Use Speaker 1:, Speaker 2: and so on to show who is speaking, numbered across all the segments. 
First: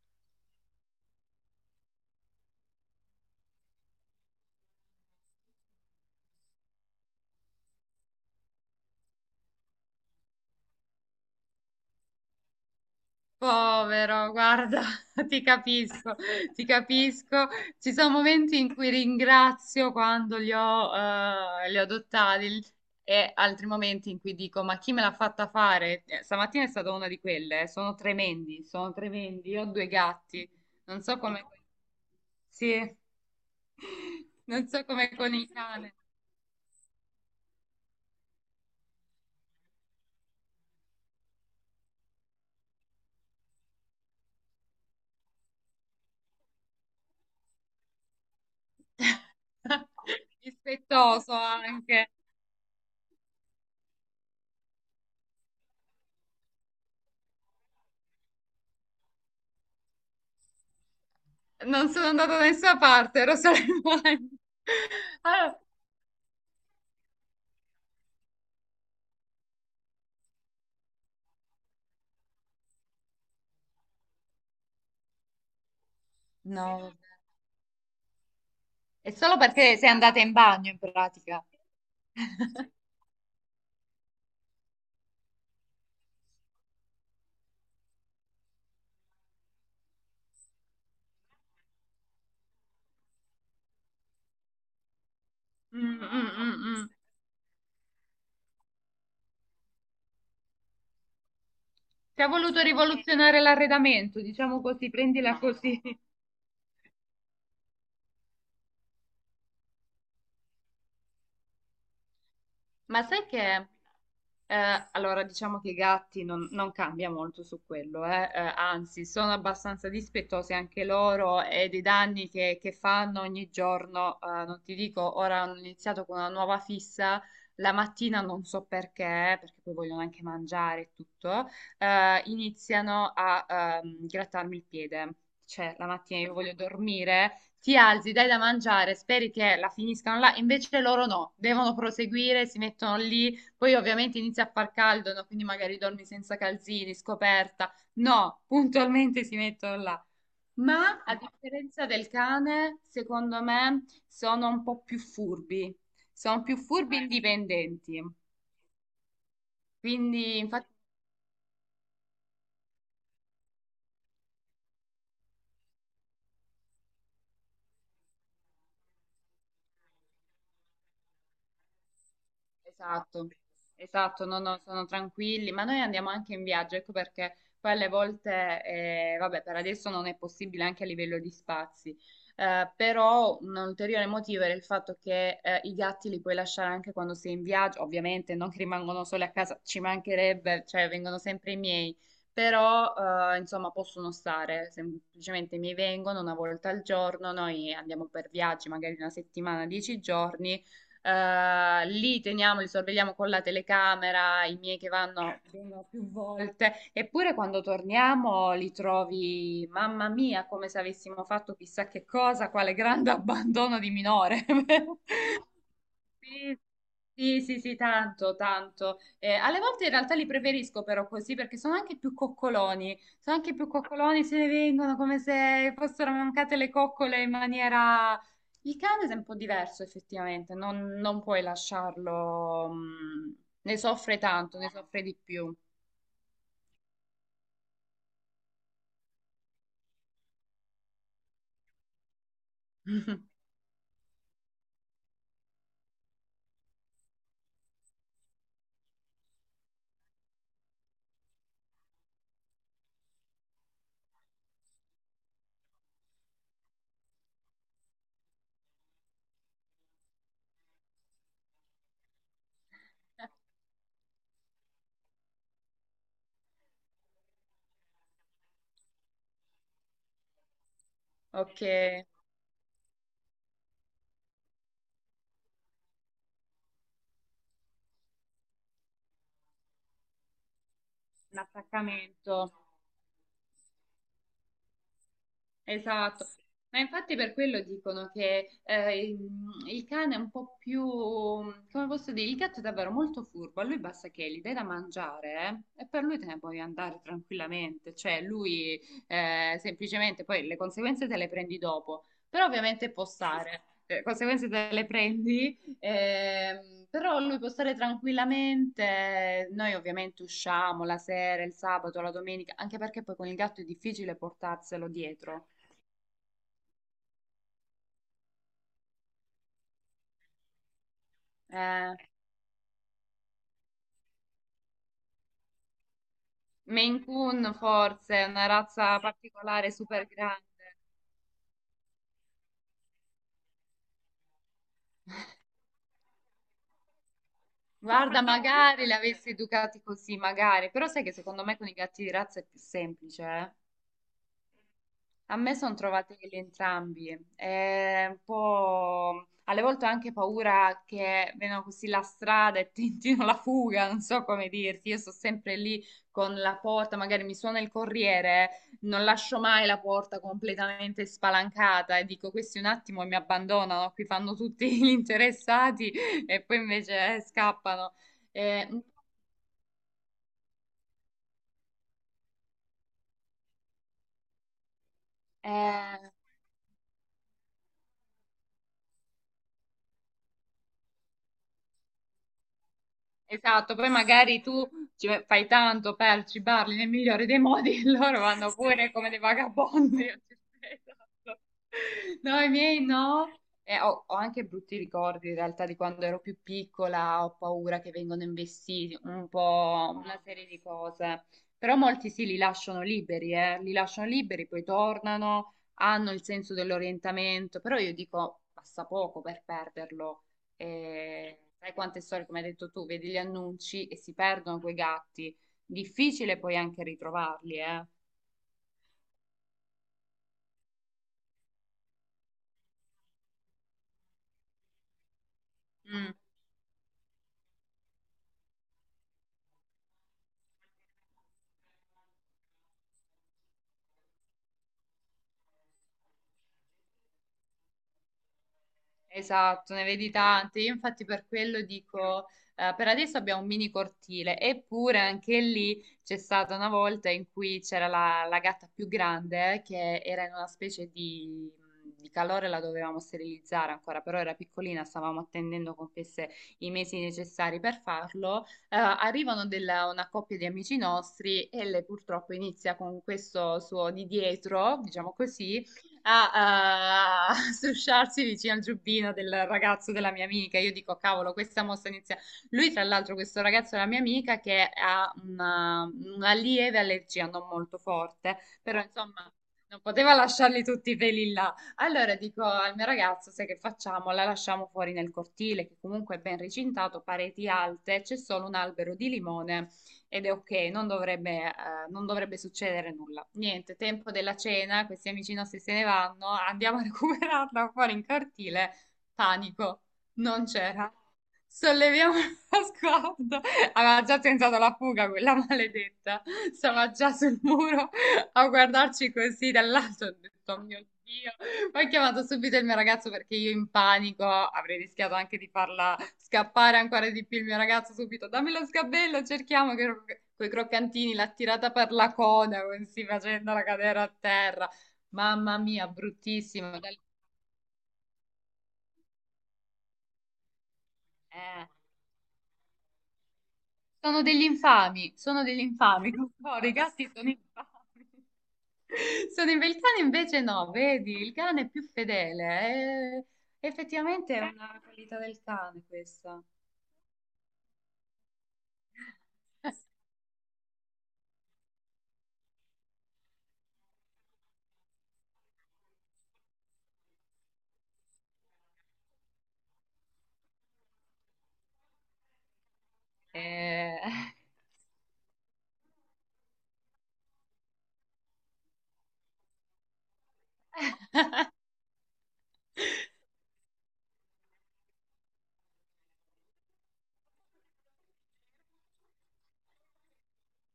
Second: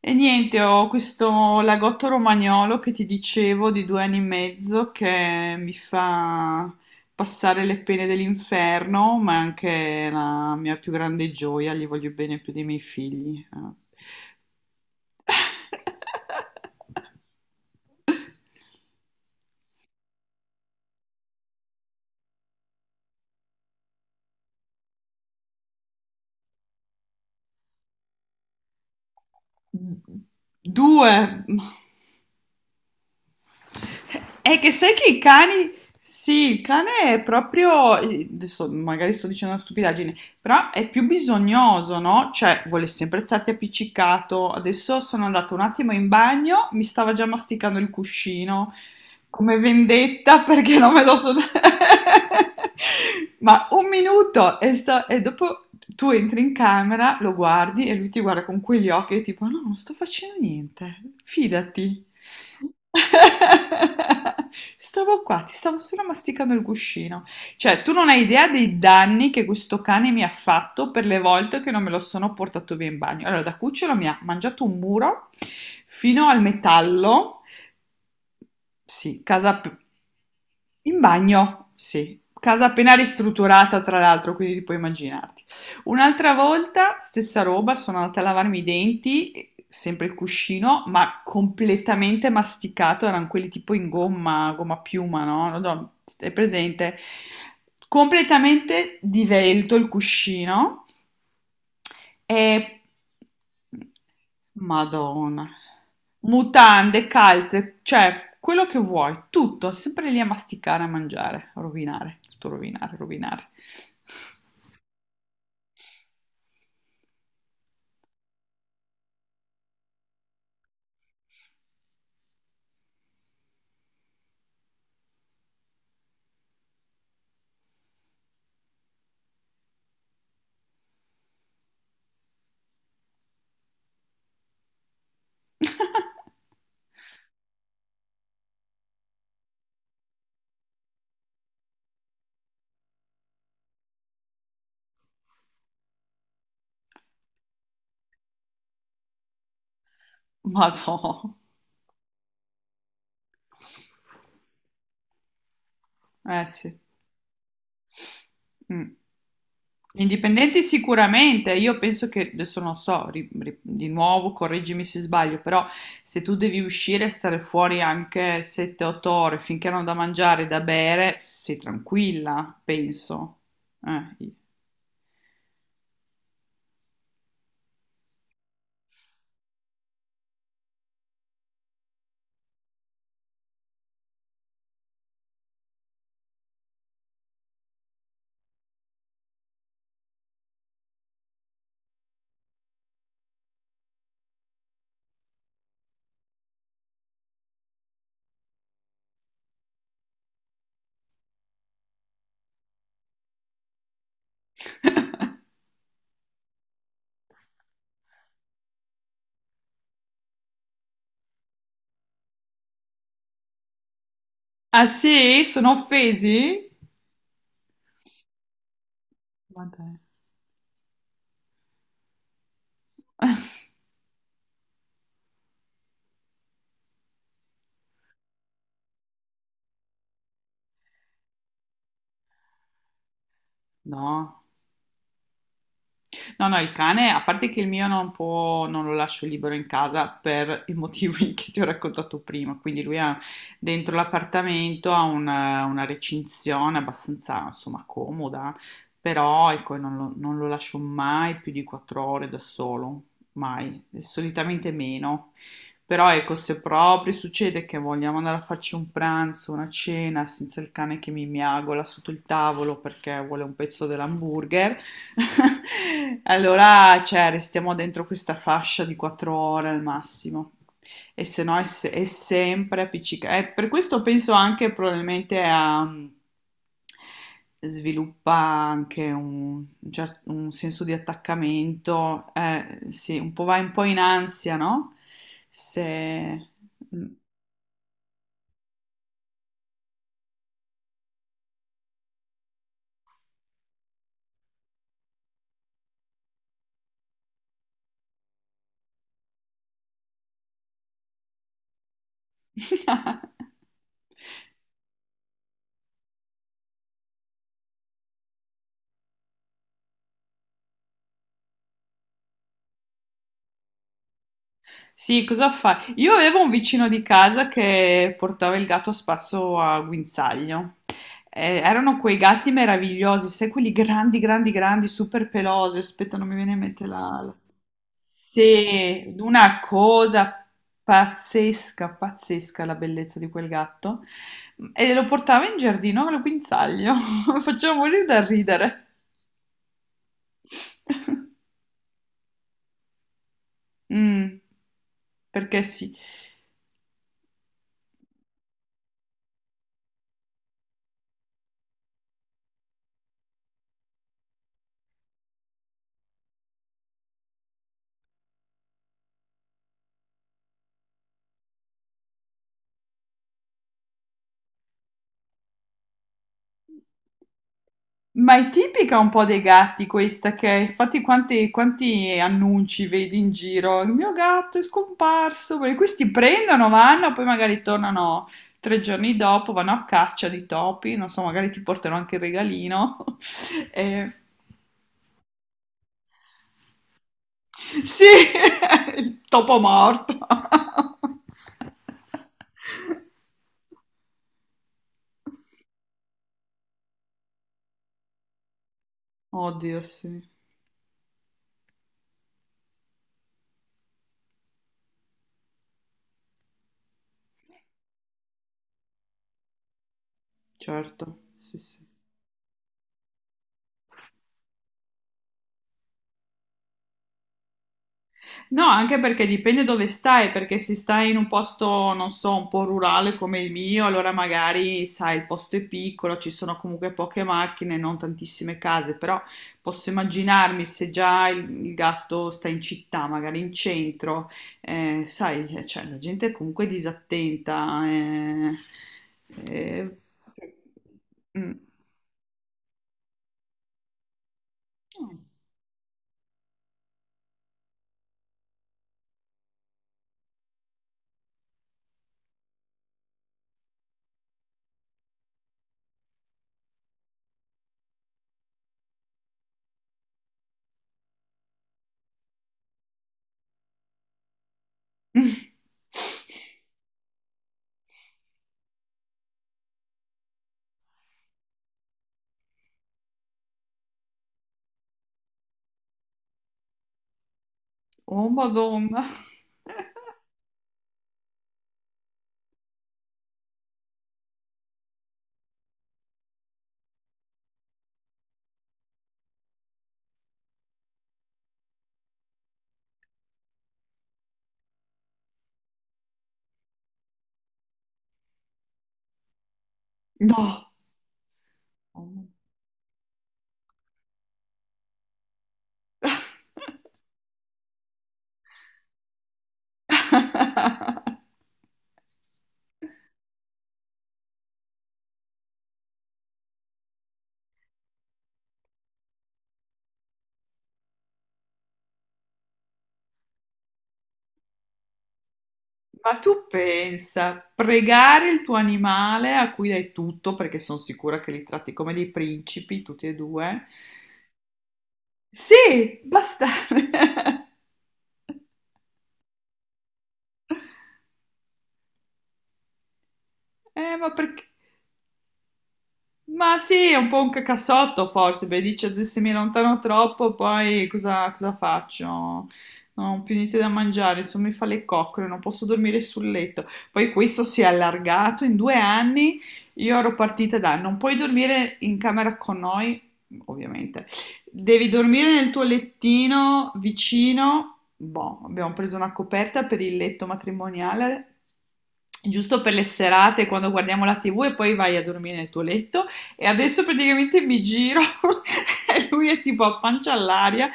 Speaker 1: E niente, ho questo lagotto romagnolo che ti dicevo di 2 anni e mezzo che mi fa passare le pene dell'inferno, ma è anche la mia più grande gioia, gli voglio bene più dei miei figli. Eh.
Speaker 2: Povero, guarda, ti capisco, ti capisco. Ci sono momenti in cui ringrazio quando li ho adottati e altri momenti in cui dico, ma chi me l'ha fatta fare? Stamattina è stata una di quelle, sono tremendi, sono tremendi. Io ho due gatti, non so
Speaker 1: Due!
Speaker 2: come... Sì,
Speaker 1: È
Speaker 2: non
Speaker 1: che
Speaker 2: so
Speaker 1: sai che
Speaker 2: come
Speaker 1: i
Speaker 2: con il
Speaker 1: cani,
Speaker 2: cane.
Speaker 1: sì, il cane è proprio, adesso magari sto dicendo una stupidaggine, però è più bisognoso, no? Cioè, vuole sempre starti appiccicato. Adesso sono andata un attimo in bagno, mi stava già masticando il cuscino. Come vendetta perché non me lo
Speaker 2: Rispettoso
Speaker 1: sono...
Speaker 2: anche.
Speaker 1: Ma un minuto e, e dopo tu entri in camera, lo guardi e lui ti guarda con quegli occhi e tipo no, non sto facendo niente,
Speaker 2: Non
Speaker 1: fidati.
Speaker 2: sono andata da nessuna parte, ero solo in bagno.
Speaker 1: Stavo qua, ti
Speaker 2: Allora,
Speaker 1: stavo solo masticando il cuscino. Cioè, tu non hai idea dei danni che questo cane mi ha fatto per le volte che non me lo sono portato via in bagno. Allora, da cucciolo mi ha mangiato un muro fino al
Speaker 2: no,
Speaker 1: metallo,
Speaker 2: è
Speaker 1: sì,
Speaker 2: solo perché sei andata in bagno in
Speaker 1: in
Speaker 2: pratica.
Speaker 1: bagno, sì. Casa appena ristrutturata, tra l'altro, quindi ti puoi immaginarti. Un'altra volta, stessa roba, sono andata a lavarmi i denti, sempre il cuscino, ma completamente masticato, erano quelli tipo in gomma, gomma piuma, no? Non
Speaker 2: Mm,
Speaker 1: so,
Speaker 2: mm,
Speaker 1: è
Speaker 2: mm, mm.
Speaker 1: presente? Completamente divelto il cuscino.
Speaker 2: Ti ha voluto
Speaker 1: E
Speaker 2: rivoluzionare l'arredamento, diciamo così, prendila
Speaker 1: Madonna.
Speaker 2: così.
Speaker 1: Mutande, calze, cioè quello che vuoi, tutto, sempre lì a masticare, a mangiare, a rovinare, tutto rovinare,
Speaker 2: Ma sai
Speaker 1: rovinare.
Speaker 2: che, allora diciamo che i gatti non cambia molto su quello, eh. Anzi sono abbastanza dispettosi anche loro e dei danni che fanno ogni giorno, non ti dico, ora hanno iniziato con una nuova fissa, la mattina non so perché, perché poi vogliono anche mangiare e tutto, iniziano a grattarmi il piede. Cioè, la mattina io voglio dormire, ti alzi, dai da mangiare, speri che la finiscano là, invece loro no, devono proseguire, si mettono lì, poi ovviamente inizia a far caldo, no? Quindi magari dormi senza calzini, scoperta. No, puntualmente si mettono là. Ma a
Speaker 1: Madonna.
Speaker 2: differenza del cane, secondo me sono un po' più furbi, sono
Speaker 1: Eh
Speaker 2: più
Speaker 1: sì.
Speaker 2: furbi e indipendenti.
Speaker 1: Mm.
Speaker 2: Quindi,
Speaker 1: Indipendenti
Speaker 2: infatti,
Speaker 1: sicuramente, io penso che, adesso non so, di nuovo correggimi se sbaglio, però se tu devi uscire e stare fuori anche 7-8 ore finché hanno da mangiare e da bere, sei tranquilla,
Speaker 2: esatto,
Speaker 1: penso.
Speaker 2: esatto,
Speaker 1: Eh.
Speaker 2: no, no, sono tranquilli, ma noi andiamo anche in viaggio, ecco perché poi alle volte, vabbè, per adesso non è possibile anche a livello di spazi, però un ulteriore motivo era il fatto che i gatti li puoi lasciare anche quando sei in viaggio, ovviamente non che rimangono soli a casa, ci mancherebbe, cioè vengono sempre i miei, però insomma possono stare, semplicemente mi vengono una volta al giorno, noi andiamo per viaggi, magari una settimana, dieci giorni li teniamo, li sorvegliamo con la telecamera, i miei che vanno vengono più volte, eppure quando torniamo li trovi, mamma mia, come se avessimo fatto chissà che cosa, quale grande abbandono di minore.
Speaker 1: Ah sì? Sono
Speaker 2: Sì,
Speaker 1: offesi?
Speaker 2: sì, sì, sì, tanto, tanto. Alle
Speaker 1: Ma
Speaker 2: volte in
Speaker 1: dai.
Speaker 2: realtà li preferisco però così perché sono anche più coccoloni. Sono anche più coccoloni, se ne vengono come se fossero mancate le coccole in maniera... Il cane è un po' diverso effettivamente, non puoi lasciarlo... mm, ne soffre
Speaker 1: No.
Speaker 2: tanto, ne soffre di più.
Speaker 1: No, no, il cane, a parte che il mio non può, non lo lascio libero in casa per i motivi che ti ho raccontato prima, quindi lui ha dentro l'appartamento ha una recinzione abbastanza, insomma, comoda, però ecco, non lo lascio mai più di 4 ore da solo, mai, solitamente meno. Però ecco, se proprio succede che vogliamo andare a farci un pranzo, una cena, senza il cane che mi miagola sotto il tavolo perché vuole un pezzo dell'hamburger, allora, cioè, restiamo dentro questa fascia di 4 ore al massimo. E se no
Speaker 2: Ok,
Speaker 1: è, è sempre appiccicato. Per questo penso anche probabilmente a... sviluppa anche un, un senso di
Speaker 2: un
Speaker 1: attaccamento,
Speaker 2: attaccamento.
Speaker 1: sì, un po' vai un po' in ansia, no?
Speaker 2: Esatto,
Speaker 1: Se...
Speaker 2: ma infatti per quello dicono che il cane è un po' più, come posso dire, il gatto è davvero molto furbo, a lui basta che gli dai da mangiare e per lui te ne puoi andare tranquillamente, cioè lui semplicemente poi le conseguenze te le prendi dopo, però ovviamente può stare, le conseguenze te le prendi, però lui può stare tranquillamente, noi ovviamente usciamo la sera, il sabato, la domenica, anche perché poi con il gatto è difficile portarselo
Speaker 1: Sì, cosa
Speaker 2: dietro.
Speaker 1: fai? Io avevo un vicino di casa che portava il gatto spasso a guinzaglio. Erano
Speaker 2: Eh,
Speaker 1: quei gatti meravigliosi, sai, quelli grandi, grandi, grandi, super pelosi. Aspetta, non mi viene in mente
Speaker 2: Maine
Speaker 1: la...
Speaker 2: Coon forse, è una razza
Speaker 1: Sì, una
Speaker 2: particolare, super
Speaker 1: cosa
Speaker 2: grande.
Speaker 1: pazzesca, pazzesca la bellezza di quel gatto. E lo portava in giardino al guinzaglio. Faceva morire
Speaker 2: Guarda,
Speaker 1: da
Speaker 2: magari
Speaker 1: ridere.
Speaker 2: l'avessi educati così, magari, però sai che secondo me con i gatti di razza è più semplice, eh?
Speaker 1: Mm,
Speaker 2: A me
Speaker 1: perché
Speaker 2: sono
Speaker 1: sì.
Speaker 2: trovatelli entrambi, è un po' alle volte ho anche paura che vengano così la strada e tentino la fuga, non so come dirti, io sto sempre lì con la porta, magari mi suona il corriere, non lascio mai la porta completamente spalancata e dico questi un attimo e mi abbandonano, qui fanno tutti gli interessati e poi invece scappano.
Speaker 1: Ma è
Speaker 2: Eh,
Speaker 1: tipica un po' dei gatti questa che infatti quanti, quanti annunci vedi in giro? Il mio gatto è scomparso, perché questi
Speaker 2: eh,
Speaker 1: prendono, vanno, poi magari tornano 3 giorni dopo, vanno a caccia di topi, non so, magari ti portano anche il regalino.
Speaker 2: Esatto, poi
Speaker 1: Eh,
Speaker 2: magari tu ci fai tanto per cibarli nel migliore dei modi e
Speaker 1: sì,
Speaker 2: loro vanno pure come dei
Speaker 1: il topo
Speaker 2: vagabondi.
Speaker 1: morto.
Speaker 2: Esatto. No, i miei no. E ho anche brutti ricordi in realtà di quando ero più piccola, ho paura che vengano investiti, un
Speaker 1: Oddio,
Speaker 2: po'
Speaker 1: sì,
Speaker 2: una serie di cose. Però molti sì, li lasciano liberi, li lasciano liberi, poi tornano, hanno il senso dell'orientamento, però io dico, passa poco per perderlo
Speaker 1: certo, sì,
Speaker 2: sai
Speaker 1: sì.
Speaker 2: quante storie, come hai detto tu, vedi gli annunci e si perdono quei gatti. Difficile poi anche ritrovarli, eh.
Speaker 1: No, anche perché dipende dove stai, perché se stai in un posto, non so, un po' rurale come il mio, allora magari, sai, il posto è piccolo, ci sono comunque poche macchine, non tantissime case, però posso immaginarmi se già il gatto sta in città, magari in centro, sai, cioè, la gente è comunque disattenta. Eh,
Speaker 2: Esatto, ne
Speaker 1: eh,
Speaker 2: vedi tante. Io infatti per
Speaker 1: mm.
Speaker 2: quello dico, per adesso abbiamo un mini cortile, eppure anche lì c'è stata una volta in cui c'era la gatta più grande che era in una specie di calore, la dovevamo sterilizzare ancora, però era piccolina, stavamo attendendo compiesse i mesi necessari per farlo. Arrivano una coppia di amici nostri e lei purtroppo inizia con questo suo di dietro, diciamo così a, a strusciarsi vicino al giubbino del ragazzo della mia amica. Io dico, cavolo, questa mossa inizia. Lui, tra l'altro, questo ragazzo della mia amica che ha una lieve allergia, non molto
Speaker 1: Oh,
Speaker 2: forte, però
Speaker 1: Madonna.
Speaker 2: insomma. Non poteva lasciarli tutti i peli là. Allora dico al mio ragazzo, sai che facciamo? La lasciamo fuori nel cortile, che comunque è ben recintato, pareti alte, c'è solo un albero di limone ed è ok, non dovrebbe, non dovrebbe succedere nulla. Niente, tempo della cena, questi amici nostri se ne vanno, andiamo a recuperarla fuori in cortile. Panico, non
Speaker 1: No.
Speaker 2: c'era.
Speaker 1: Oh,
Speaker 2: Solleviamo
Speaker 1: Madonna.
Speaker 2: lo sguardo. Aveva già tentato la fuga quella maledetta. Stava già sul muro a guardarci così dall'alto. Ho detto, "Oh mio Dio." Ho chiamato subito il mio ragazzo perché io in panico avrei rischiato anche di farla scappare ancora di più. Il mio ragazzo subito, dammi lo sgabello, cerchiamo che quei croccantini, l'ha tirata per la coda, così facendola cadere a terra. Mamma mia,
Speaker 1: Ma tu
Speaker 2: bruttissimo. Da lì-
Speaker 1: pensa, pregare il tuo animale a cui dai tutto, perché sono sicura che li
Speaker 2: eh,
Speaker 1: tratti come dei principi, tutti e due.
Speaker 2: sono degli infami, sono degli
Speaker 1: Sì,
Speaker 2: infami. No, i
Speaker 1: bastare.
Speaker 2: gatti sono infami. Il cane invece no, vedi, il cane è più fedele. Eh,
Speaker 1: Ma
Speaker 2: effettivamente è
Speaker 1: perché?
Speaker 2: una qualità del cane questa.
Speaker 1: Ma sì, è un po' un cacassotto forse, perché dice "Adesso se mi allontano troppo, poi cosa, cosa faccio? No, non ho più niente da mangiare, insomma mi fa le coccole, non posso dormire sul letto. Poi questo si è allargato in 2 anni, io ero partita da non puoi dormire in camera con noi, ovviamente,
Speaker 2: Eh,
Speaker 1: devi dormire nel tuo lettino vicino. Boh, abbiamo preso una coperta per il letto matrimoniale, giusto per le serate quando guardiamo la TV e poi vai a dormire nel tuo letto. E adesso praticamente mi giro e lui è tipo a pancia all'aria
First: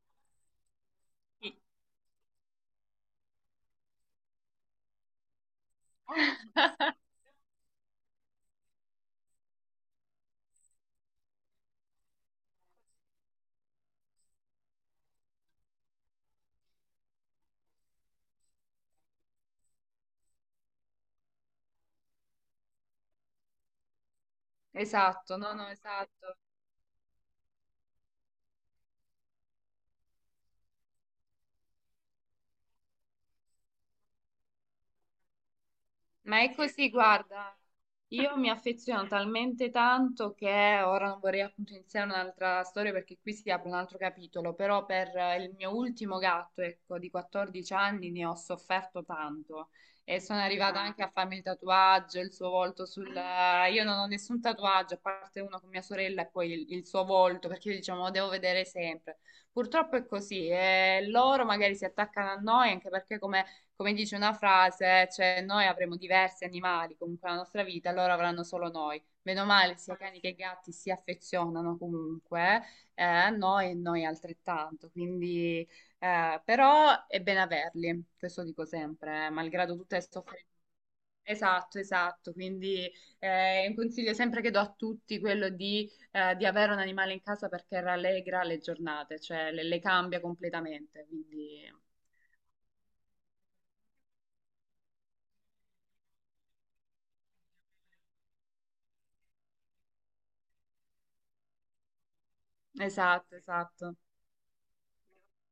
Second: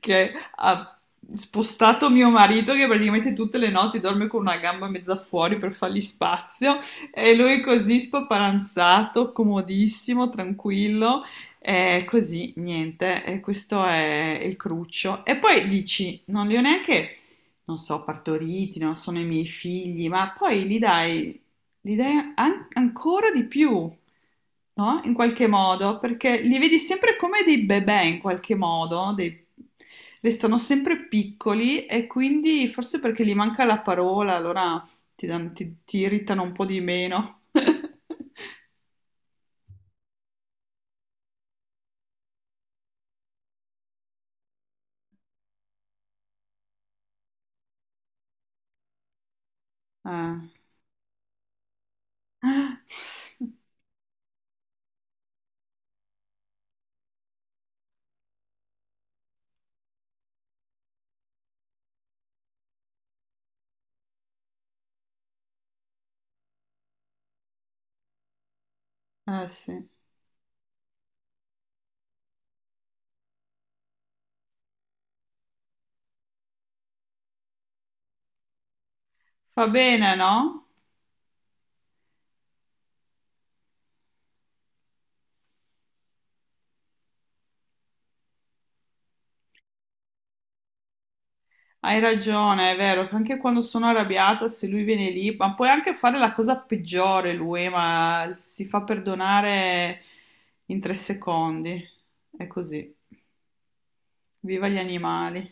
Speaker 1: che ha spostato mio marito che praticamente tutte le notti dorme con una gamba mezza fuori per fargli spazio e lui così spaparanzato, comodissimo, tranquillo. E così, niente, e questo è il cruccio. E poi dici, non li ho neanche, non so, partoriti, non sono i miei figli, ma poi li dai l'idea ancora di più, no? In
Speaker 2: esatto,
Speaker 1: qualche
Speaker 2: no, no,
Speaker 1: modo,
Speaker 2: esatto.
Speaker 1: perché li vedi sempre come dei bebè in qualche modo, dei- restano sempre piccoli e quindi forse perché gli manca la parola, allora ti, ti
Speaker 2: Ma
Speaker 1: irritano un
Speaker 2: è
Speaker 1: po' di
Speaker 2: così,
Speaker 1: meno.
Speaker 2: guarda, io mi affeziono talmente tanto che ora non vorrei appunto iniziare un'altra storia perché qui si apre un altro capitolo, però per il mio ultimo gatto, ecco, di 14 anni ne ho sofferto tanto e
Speaker 1: Eh.
Speaker 2: sono arrivata anche a farmi il tatuaggio, il suo volto sul... Io non ho nessun tatuaggio, a parte uno con mia sorella e poi il suo volto, perché io diciamo lo devo vedere sempre. Purtroppo è così, e loro magari si attaccano a noi anche perché come dice una frase, cioè noi avremo diversi animali comunque nella nostra vita, loro avranno solo noi. Meno
Speaker 1: Eh sì,
Speaker 2: male, sia cani che gatti si affezionano comunque a noi e noi altrettanto. Quindi, però è bene averli, questo dico sempre,
Speaker 1: fa
Speaker 2: malgrado tutte le
Speaker 1: bene, no?
Speaker 2: sofferenze. Esatto, esatto. Quindi un consiglio sempre che do a tutti quello di avere un animale in casa perché rallegra le giornate, cioè le cambia completamente. Quindi,
Speaker 1: Hai ragione, è vero, che anche quando sono arrabbiata, se lui viene lì, ma puoi anche fare la cosa peggiore lui, ma si fa perdonare in 3 secondi. È così.
Speaker 2: esatto, esatto.
Speaker 1: Viva gli animali.